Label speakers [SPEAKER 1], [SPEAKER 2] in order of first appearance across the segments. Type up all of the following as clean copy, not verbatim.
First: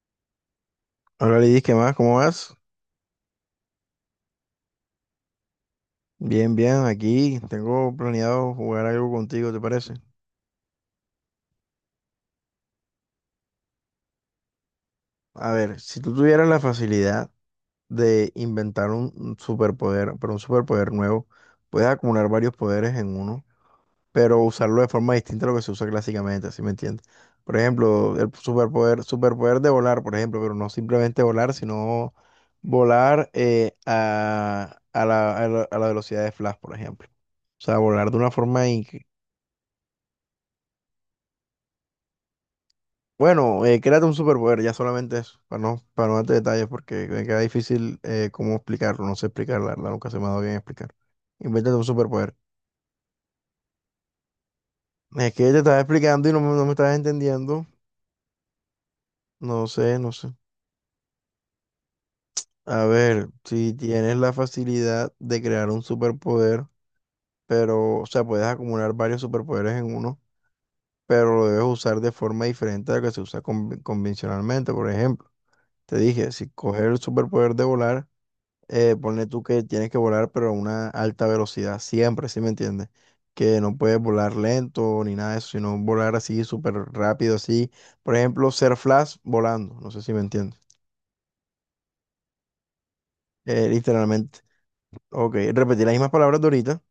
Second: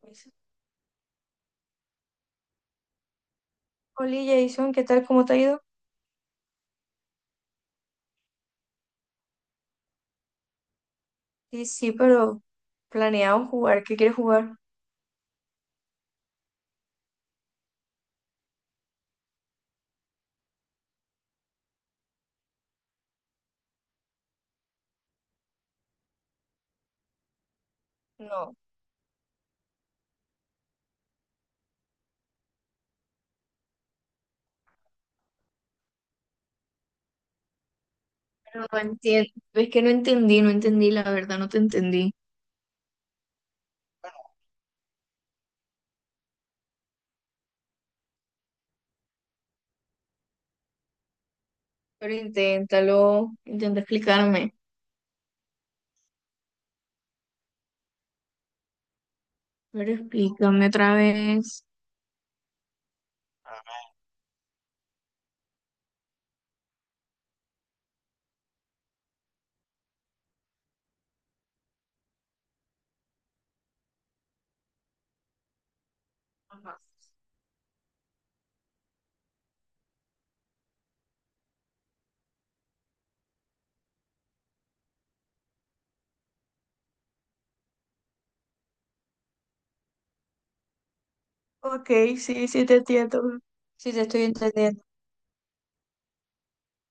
[SPEAKER 1] Hola
[SPEAKER 2] Hola Lidis, ¿qué más? ¿Cómo vas?
[SPEAKER 1] Jason, ¿qué tal? ¿Cómo te ha ido?
[SPEAKER 2] Bien, bien, aquí tengo planeado jugar algo contigo, ¿te parece?
[SPEAKER 1] Sí, sí, pero planeamos jugar. ¿Qué quieres jugar?
[SPEAKER 2] A ver, si tú tuvieras la facilidad de inventar un superpoder, pero un superpoder nuevo, puedes acumular varios poderes en uno, pero usarlo de forma distinta a lo que se usa clásicamente, ¿sí me entiendes? Por ejemplo, el
[SPEAKER 1] No.
[SPEAKER 2] superpoder de volar, por ejemplo, pero no simplemente volar, sino volar a, a la velocidad de Flash, por ejemplo. O sea, volar de una
[SPEAKER 1] Pero
[SPEAKER 2] forma
[SPEAKER 1] no
[SPEAKER 2] increíble.
[SPEAKER 1] entiendo, es que no entendí, no entendí, la verdad, no te entendí.
[SPEAKER 2] Bueno, créate un superpoder, ya solamente eso, para no darte detalles, porque me queda difícil cómo explicarlo, no sé explicar, la verdad, nunca se me ha dado bien explicar. Invéntate un
[SPEAKER 1] Pero
[SPEAKER 2] superpoder.
[SPEAKER 1] inténtalo, intenta explicarme.
[SPEAKER 2] Es que te estaba explicando y no me estabas entendiendo,
[SPEAKER 1] Pero
[SPEAKER 2] no sé.
[SPEAKER 1] explícame otra vez.
[SPEAKER 2] A ver, si tienes la facilidad de crear un superpoder, pero, o sea, puedes acumular varios superpoderes en uno, pero lo debes usar de forma diferente a la que se usa convencionalmente, por ejemplo. Te dije, si
[SPEAKER 1] Ajá.
[SPEAKER 2] coger el superpoder de volar, ponle tú que tienes que volar, pero a una alta velocidad, siempre, ¿sí me entiendes? Que no puedes volar lento ni nada de eso, sino volar así súper rápido, así. Por ejemplo, ser Flash volando, no sé si me entiendes.
[SPEAKER 1] Ok, sí, sí te entiendo. Sí te estoy
[SPEAKER 2] Literalmente.
[SPEAKER 1] entendiendo.
[SPEAKER 2] Ok, repetir las mismas palabras de ahorita.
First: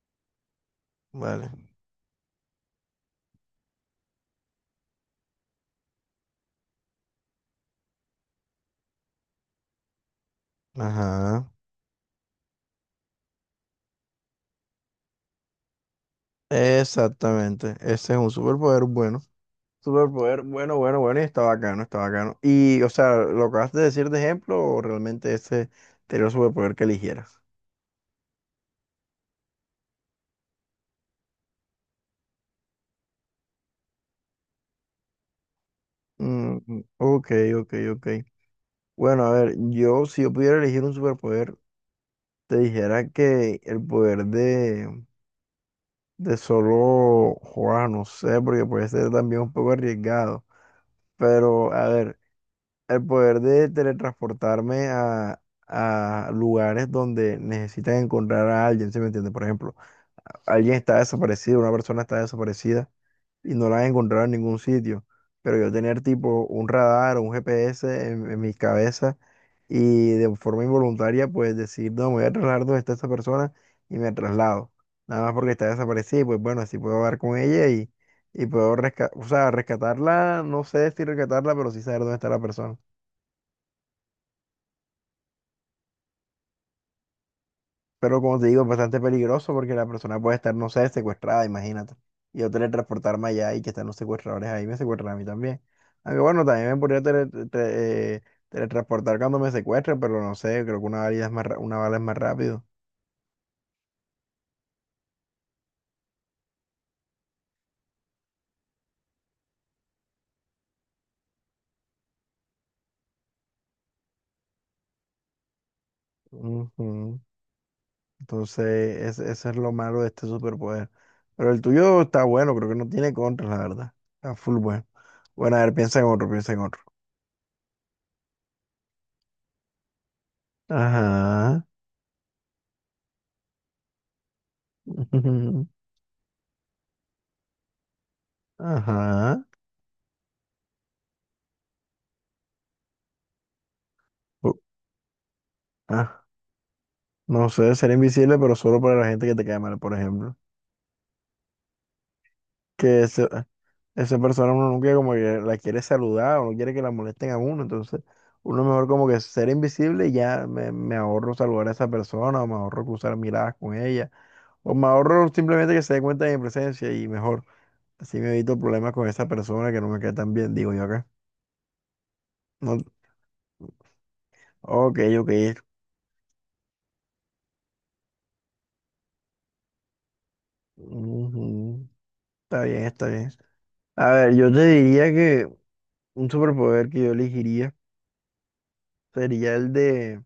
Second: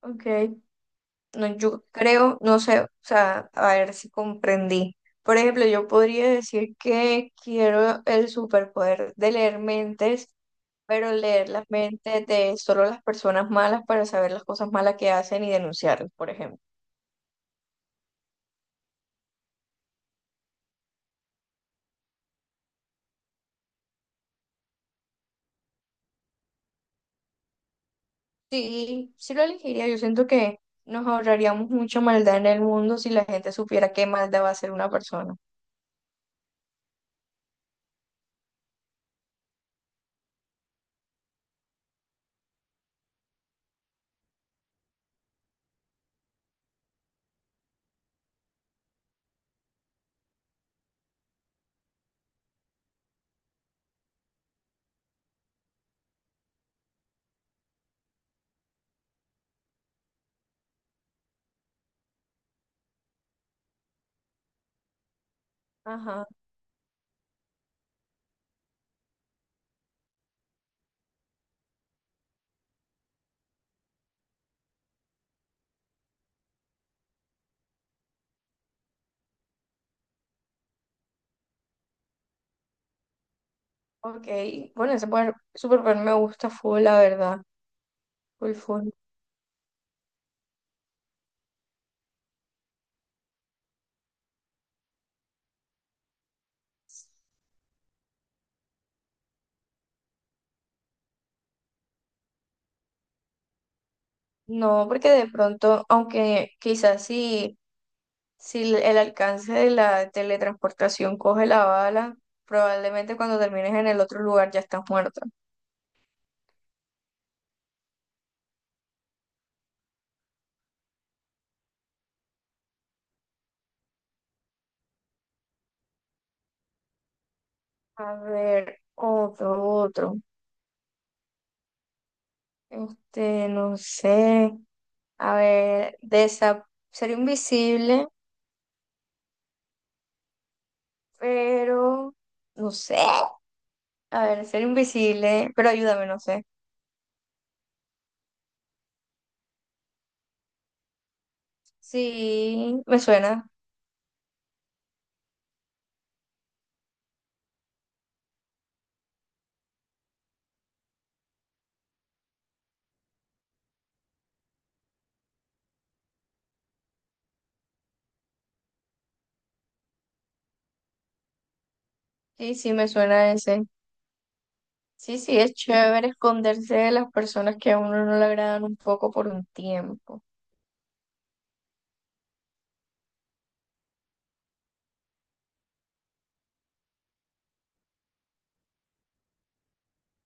[SPEAKER 1] Ok. No,
[SPEAKER 2] Vale.
[SPEAKER 1] yo creo, no sé, o sea, a ver si comprendí. Por ejemplo, yo podría decir que quiero el superpoder de leer mentes, pero
[SPEAKER 2] Ajá.
[SPEAKER 1] leer las mentes de solo las personas malas para saber las cosas malas que hacen y denunciarlas, por ejemplo.
[SPEAKER 2] Exactamente. Ese es un superpoder bueno. Superpoder bueno, bueno, bueno, y está bacano, está bacano. Y, o sea, ¿lo acabas de decir de ejemplo o realmente ese sería el superpoder que eligieras?
[SPEAKER 1] Sí, sí lo elegiría. Yo siento que nos ahorraríamos mucha maldad en el mundo si la gente supiera qué maldad va a hacer una persona.
[SPEAKER 2] Mm, mm, ok, ok, ok. Bueno, a ver, yo si yo pudiera elegir un superpoder, te dijera que el poder de solo jugar, no sé, porque puede ser también un poco arriesgado. Pero, a ver, el poder de teletransportarme a lugares donde necesitan encontrar a alguien, ¿sí me entiendes? Por ejemplo, alguien está desaparecido, una persona está desaparecida y no la han encontrado en ningún sitio. Pero yo tener
[SPEAKER 1] Ajá,
[SPEAKER 2] tipo un radar o un GPS en mi cabeza y de forma involuntaria pues decir, no, me voy a trasladar donde está esa persona y me traslado. Nada más porque está desaparecida y pues bueno, así puedo hablar con ella y puedo rescatar, o sea, rescatarla, no sé si rescatarla, pero sí saber dónde está la persona.
[SPEAKER 1] ok. Bueno, ese poder- superpoder me gusta full, la verdad.
[SPEAKER 2] Pero como te
[SPEAKER 1] Full,
[SPEAKER 2] digo, es
[SPEAKER 1] full.
[SPEAKER 2] bastante peligroso porque la persona puede estar, no sé, secuestrada, imagínate. Y yo teletransportarme allá y que están los secuestradores ahí, me secuestran a mí también. Aunque bueno, también me podría teletransportar cuando me secuestren, pero no sé, creo que una bala es una bala es más rápido.
[SPEAKER 1] No, porque de pronto, aunque quizás si, si el alcance de la teletransportación coge la bala, probablemente cuando termines en el otro lugar ya estás muerta.
[SPEAKER 2] Ujú. Entonces, eso es lo malo de este superpoder. Pero el tuyo está bueno, creo que no tiene contra, la verdad. Está full bueno. Bueno, a ver, piensa en otro, piensa en otro.
[SPEAKER 1] A ver, otro, otro.
[SPEAKER 2] Ajá.
[SPEAKER 1] Este, no sé. A ver, desa ser invisible,
[SPEAKER 2] Ajá.
[SPEAKER 1] pero no sé. A ver,
[SPEAKER 2] U-
[SPEAKER 1] ser invisible, pero ayúdame, no
[SPEAKER 2] Ajá.
[SPEAKER 1] sé.
[SPEAKER 2] No sé, ser invisible, pero solo para la gente que te cae mal, por ejemplo.
[SPEAKER 1] Sí, me
[SPEAKER 2] Que ese-
[SPEAKER 1] suena.
[SPEAKER 2] Esa persona uno nunca como que la quiere saludar o no quiere que la molesten a uno, entonces uno mejor como que ser invisible y ya me ahorro saludar a esa persona o me ahorro cruzar miradas con ella o me ahorro simplemente que se dé cuenta de mi presencia y mejor, así me evito problemas con esa persona que no me cae tan bien, digo yo acá.
[SPEAKER 1] Sí, sí,
[SPEAKER 2] No,
[SPEAKER 1] me suena ese.
[SPEAKER 2] ok,
[SPEAKER 1] Sí, sí, es
[SPEAKER 2] ok.
[SPEAKER 1] chévere esconderse de las personas que a uno no le agradan un poco por un tiempo.
[SPEAKER 2] Ujú. Está bien, está bien. A ver, yo te diría que un superpoder que yo elegiría sería el de...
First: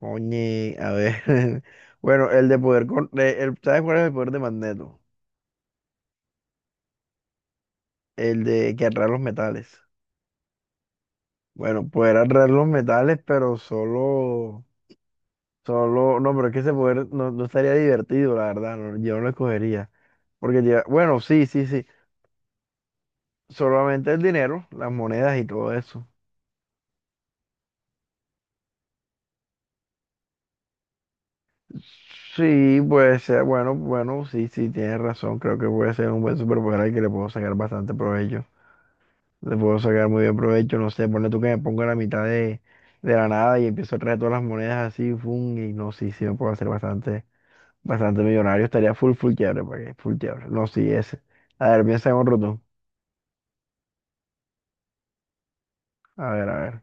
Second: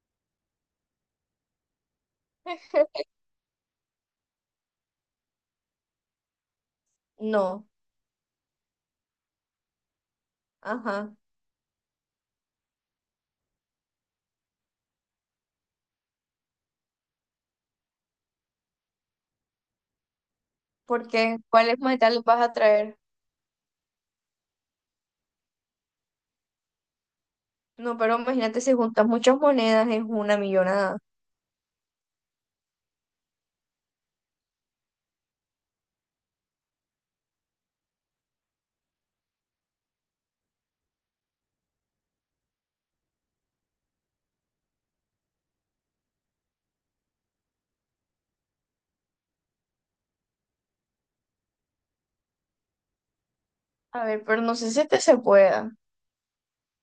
[SPEAKER 2] Oye, a ver. Bueno, el de poder... ¿sabes cuál es el poder de Magneto?
[SPEAKER 1] No,
[SPEAKER 2] El de que atrae los metales.
[SPEAKER 1] ajá.
[SPEAKER 2] Bueno, poder atraer los metales, pero solo. Solo. No, pero es que ese poder no estaría divertido, la verdad. No, yo no lo escogería. Bueno,
[SPEAKER 1] Porque,
[SPEAKER 2] sí, sí,
[SPEAKER 1] ¿cuáles
[SPEAKER 2] sí.
[SPEAKER 1] metales vas a traer?
[SPEAKER 2] Solamente el dinero, las monedas y todo eso.
[SPEAKER 1] No, pero imagínate si juntas muchas monedas es una millonada.
[SPEAKER 2] Sí, puede ser. Bueno, bueno, sí, sí, tienes razón. Creo que puede ser un buen superpoder al que le puedo sacar bastante provecho. Le puedo sacar muy bien provecho, no sé, ponle tú que me pongo a la mitad de la nada y empiezo a traer todas las monedas así, fum, y no, sí, sí me puedo hacer bastante, bastante millonario, estaría full, full quiebre, ¿para qué? Full quiebre, no, sí, ese. A ver, piensa en otro tú.
[SPEAKER 1] A ver, pero no sé si este se pueda.
[SPEAKER 2] A ver, a ver.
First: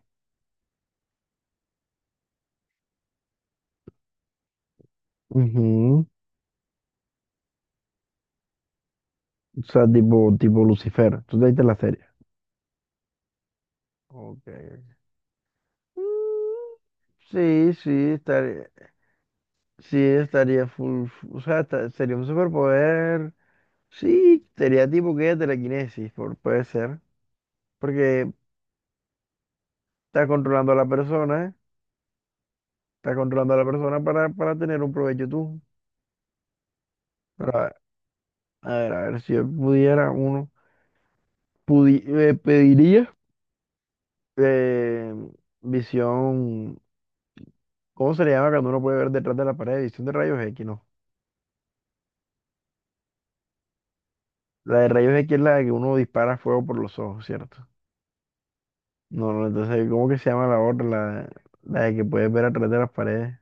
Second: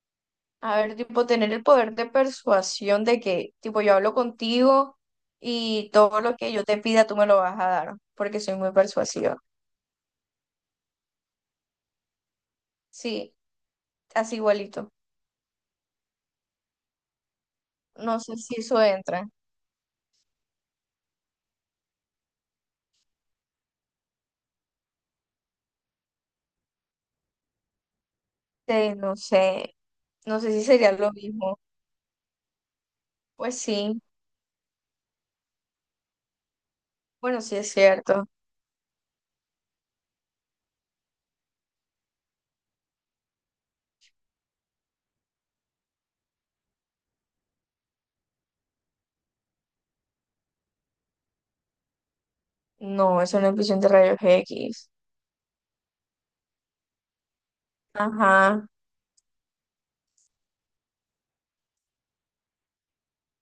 [SPEAKER 1] A ver, tipo, tener el poder de persuasión de que, tipo, yo hablo contigo y
[SPEAKER 2] Ujú.
[SPEAKER 1] todo lo que yo te pida tú me lo vas a dar, porque soy muy persuasiva.
[SPEAKER 2] O sea, tipo, tipo Lucifer, tú te viste la serie.
[SPEAKER 1] Sí, así
[SPEAKER 2] Ok.
[SPEAKER 1] igualito.
[SPEAKER 2] Mm. Sí,
[SPEAKER 1] No sé si eso entra.
[SPEAKER 2] sí, estaría full, sería un superpoder, sí, sería tipo que telequinesis, por, puede ser, porque...
[SPEAKER 1] No sé,
[SPEAKER 2] Estás
[SPEAKER 1] no sé si
[SPEAKER 2] controlando a la
[SPEAKER 1] sería lo
[SPEAKER 2] persona, ¿eh?
[SPEAKER 1] mismo.
[SPEAKER 2] Estás controlando a
[SPEAKER 1] Pues
[SPEAKER 2] la
[SPEAKER 1] sí,
[SPEAKER 2] persona para tener un provecho tú.
[SPEAKER 1] bueno,
[SPEAKER 2] Pero
[SPEAKER 1] sí
[SPEAKER 2] a
[SPEAKER 1] es
[SPEAKER 2] ver,
[SPEAKER 1] cierto.
[SPEAKER 2] a ver, si yo pudiera uno, pediría eh, visión. ¿Cómo se le llama cuando uno puede ver detrás de la pared? Visión de rayos X, no.
[SPEAKER 1] No, es una emisión de rayos
[SPEAKER 2] La de
[SPEAKER 1] X.
[SPEAKER 2] rayos X es la de que uno dispara fuego por los ojos, ¿cierto?
[SPEAKER 1] Ajá,
[SPEAKER 2] No, no, entonces, ¿cómo que se llama la otra? La de que puedes ver atrás de las paredes.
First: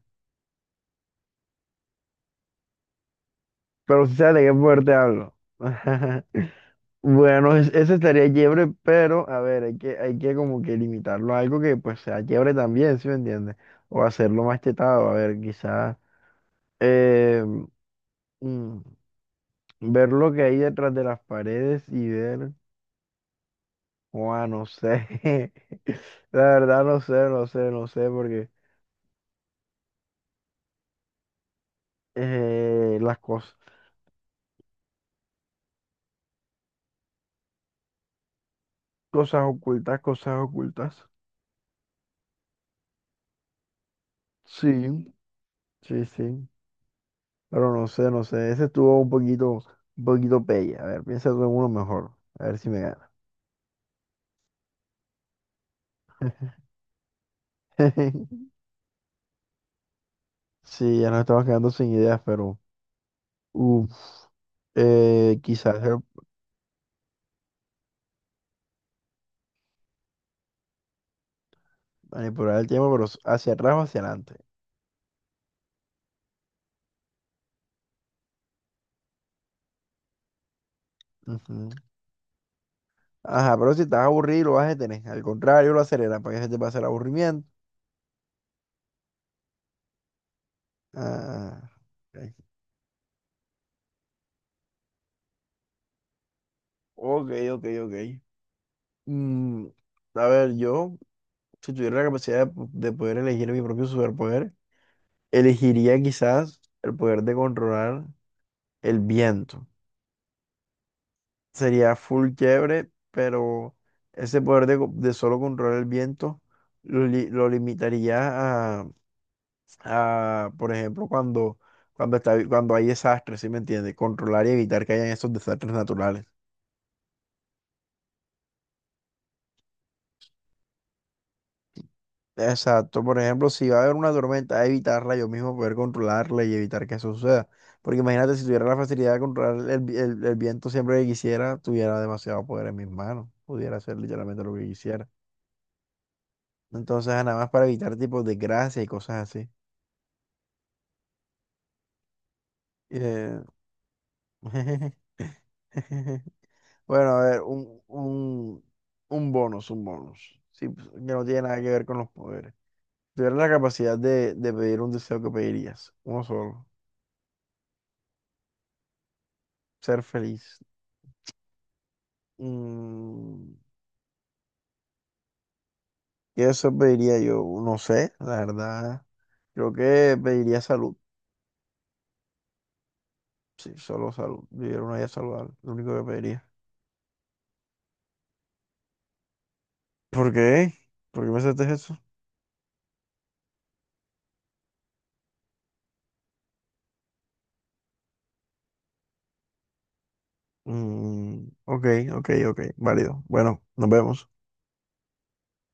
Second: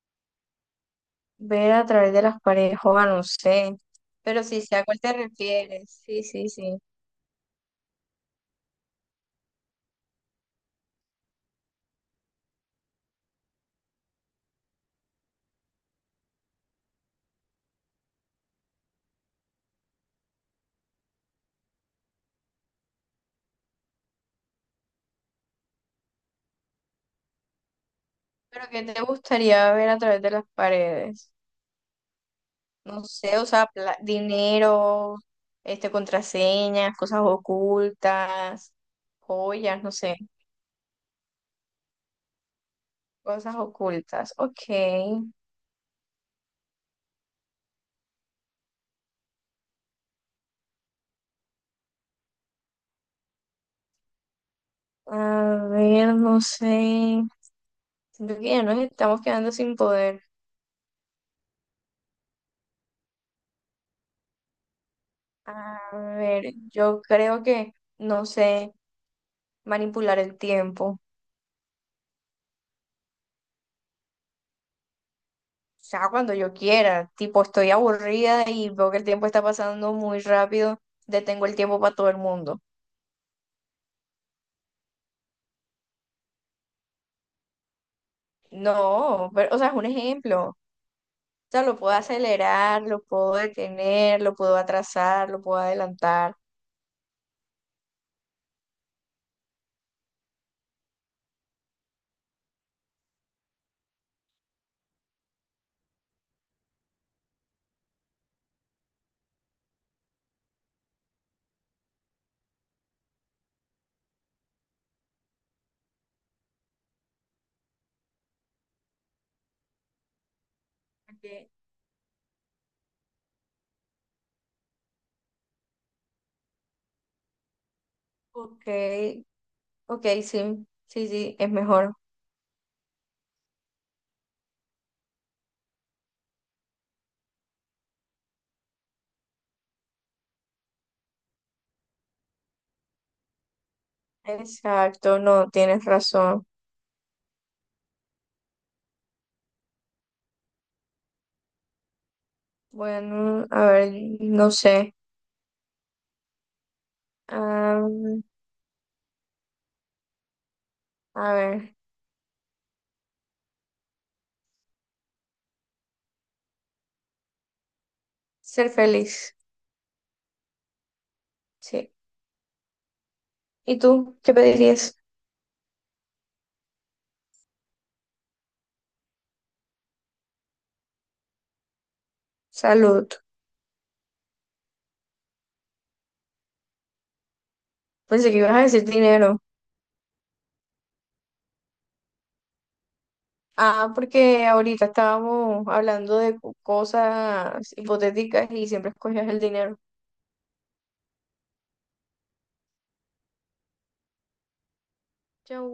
[SPEAKER 1] ver a través de las paredes, joda, no sé.
[SPEAKER 2] Pero si sabes de
[SPEAKER 1] Pero
[SPEAKER 2] qué
[SPEAKER 1] sí sé a
[SPEAKER 2] poder te
[SPEAKER 1] cuál te
[SPEAKER 2] hablo.
[SPEAKER 1] refieres. Sí, sí, sí.
[SPEAKER 2] Bueno, ese estaría chévere, pero a ver, hay que como que limitarlo a algo que pues sea chévere también, ¿sí me entiendes? O hacerlo más chetado, a ver, quizás eh, mm, ver lo que hay detrás de las paredes y ver, Juan, no sé, la verdad no sé, no sé, no sé, porque
[SPEAKER 1] Pero ¿qué te gustaría ver a través de las paredes? No
[SPEAKER 2] las
[SPEAKER 1] sé, o
[SPEAKER 2] cosas,
[SPEAKER 1] sea, pla- dinero, este, contraseñas, cosas ocultas, joyas, no sé,
[SPEAKER 2] cosas ocultas,
[SPEAKER 1] cosas ocultas. Ok,
[SPEAKER 2] sí, sí, sí, pero no sé, no sé, ese estuvo un poquito pelle, a ver, piensa tú en uno mejor, a ver si me gana.
[SPEAKER 1] a ver, no sé. Siento que ya nos estamos quedando sin poder.
[SPEAKER 2] Sí, ya nos estamos quedando sin ideas, pero uf, quizás
[SPEAKER 1] A ver, yo creo que, no sé, manipular el tiempo.
[SPEAKER 2] manipular el tiempo, pero hacia atrás o hacia adelante.
[SPEAKER 1] O sea, cuando yo quiera, tipo, estoy aburrida y veo que el tiempo está pasando muy rápido, detengo el
[SPEAKER 2] Ujú.
[SPEAKER 1] tiempo para todo el mundo.
[SPEAKER 2] Ajá, pero si estás aburrido, lo vas a detener. Al contrario, lo aceleras para que se te pase el aburrimiento.
[SPEAKER 1] No, pero, o sea, es un ejemplo. O sea,
[SPEAKER 2] Ah,
[SPEAKER 1] lo puedo
[SPEAKER 2] ok,
[SPEAKER 1] acelerar, lo puedo detener, lo puedo atrasar, lo puedo adelantar.
[SPEAKER 2] ok, ok. Ok. Mm, a ver, yo, si tuviera la capacidad de, de poder elegir mi propio superpoder, elegiría quizás el poder de controlar el viento. Sería full chévere, pero ese poder de, de solo controlar el viento lo limitaría a, a, por ejemplo,
[SPEAKER 1] Ok,
[SPEAKER 2] cuando hay desastres, ¿sí me entiendes? Controlar y evitar que hayan esos desastres naturales.
[SPEAKER 1] ok, ok, sí, sí, sí, es mejor.
[SPEAKER 2] Exacto, por ejemplo, si va a haber una tormenta, evitarla yo mismo, poder controlarla y evitar que eso suceda. Porque imagínate, si tuviera la facilidad de controlar el, el viento siempre que quisiera, tuviera demasiado poder en mis manos, pudiera hacer literalmente lo que quisiera.
[SPEAKER 1] Exacto, no, tienes razón.
[SPEAKER 2] Entonces, nada más para evitar tipos de gracia y cosas así. Eh,
[SPEAKER 1] Bueno, a ver, no sé.
[SPEAKER 2] bueno, a ver,
[SPEAKER 1] Am,
[SPEAKER 2] un bonus, un bonus. Sí, pues, que no
[SPEAKER 1] a
[SPEAKER 2] tiene nada que
[SPEAKER 1] ver,
[SPEAKER 2] ver con los poderes. Si tuvieras la capacidad de pedir un deseo, que pedirías? Uno solo.
[SPEAKER 1] ser feliz,
[SPEAKER 2] Ser feliz.
[SPEAKER 1] sí.
[SPEAKER 2] Mm,
[SPEAKER 1] ¿Y tú qué pedirías?
[SPEAKER 2] ¿qué eso pediría yo? No sé, la verdad. Creo que pediría salud.
[SPEAKER 1] Salud.
[SPEAKER 2] Sí, solo salud. Vivir una vida saludable, lo único que pediría.
[SPEAKER 1] Pensé que ibas a decir dinero.
[SPEAKER 2] ¿Por qué? ¿Por qué me haces eso?
[SPEAKER 1] Ah, porque ahorita estábamos hablando de cosas hipotéticas y siempre escogías el dinero.
[SPEAKER 2] Mm, ok, ok, ok, válido. Bueno, nos vemos.
[SPEAKER 1] Chau.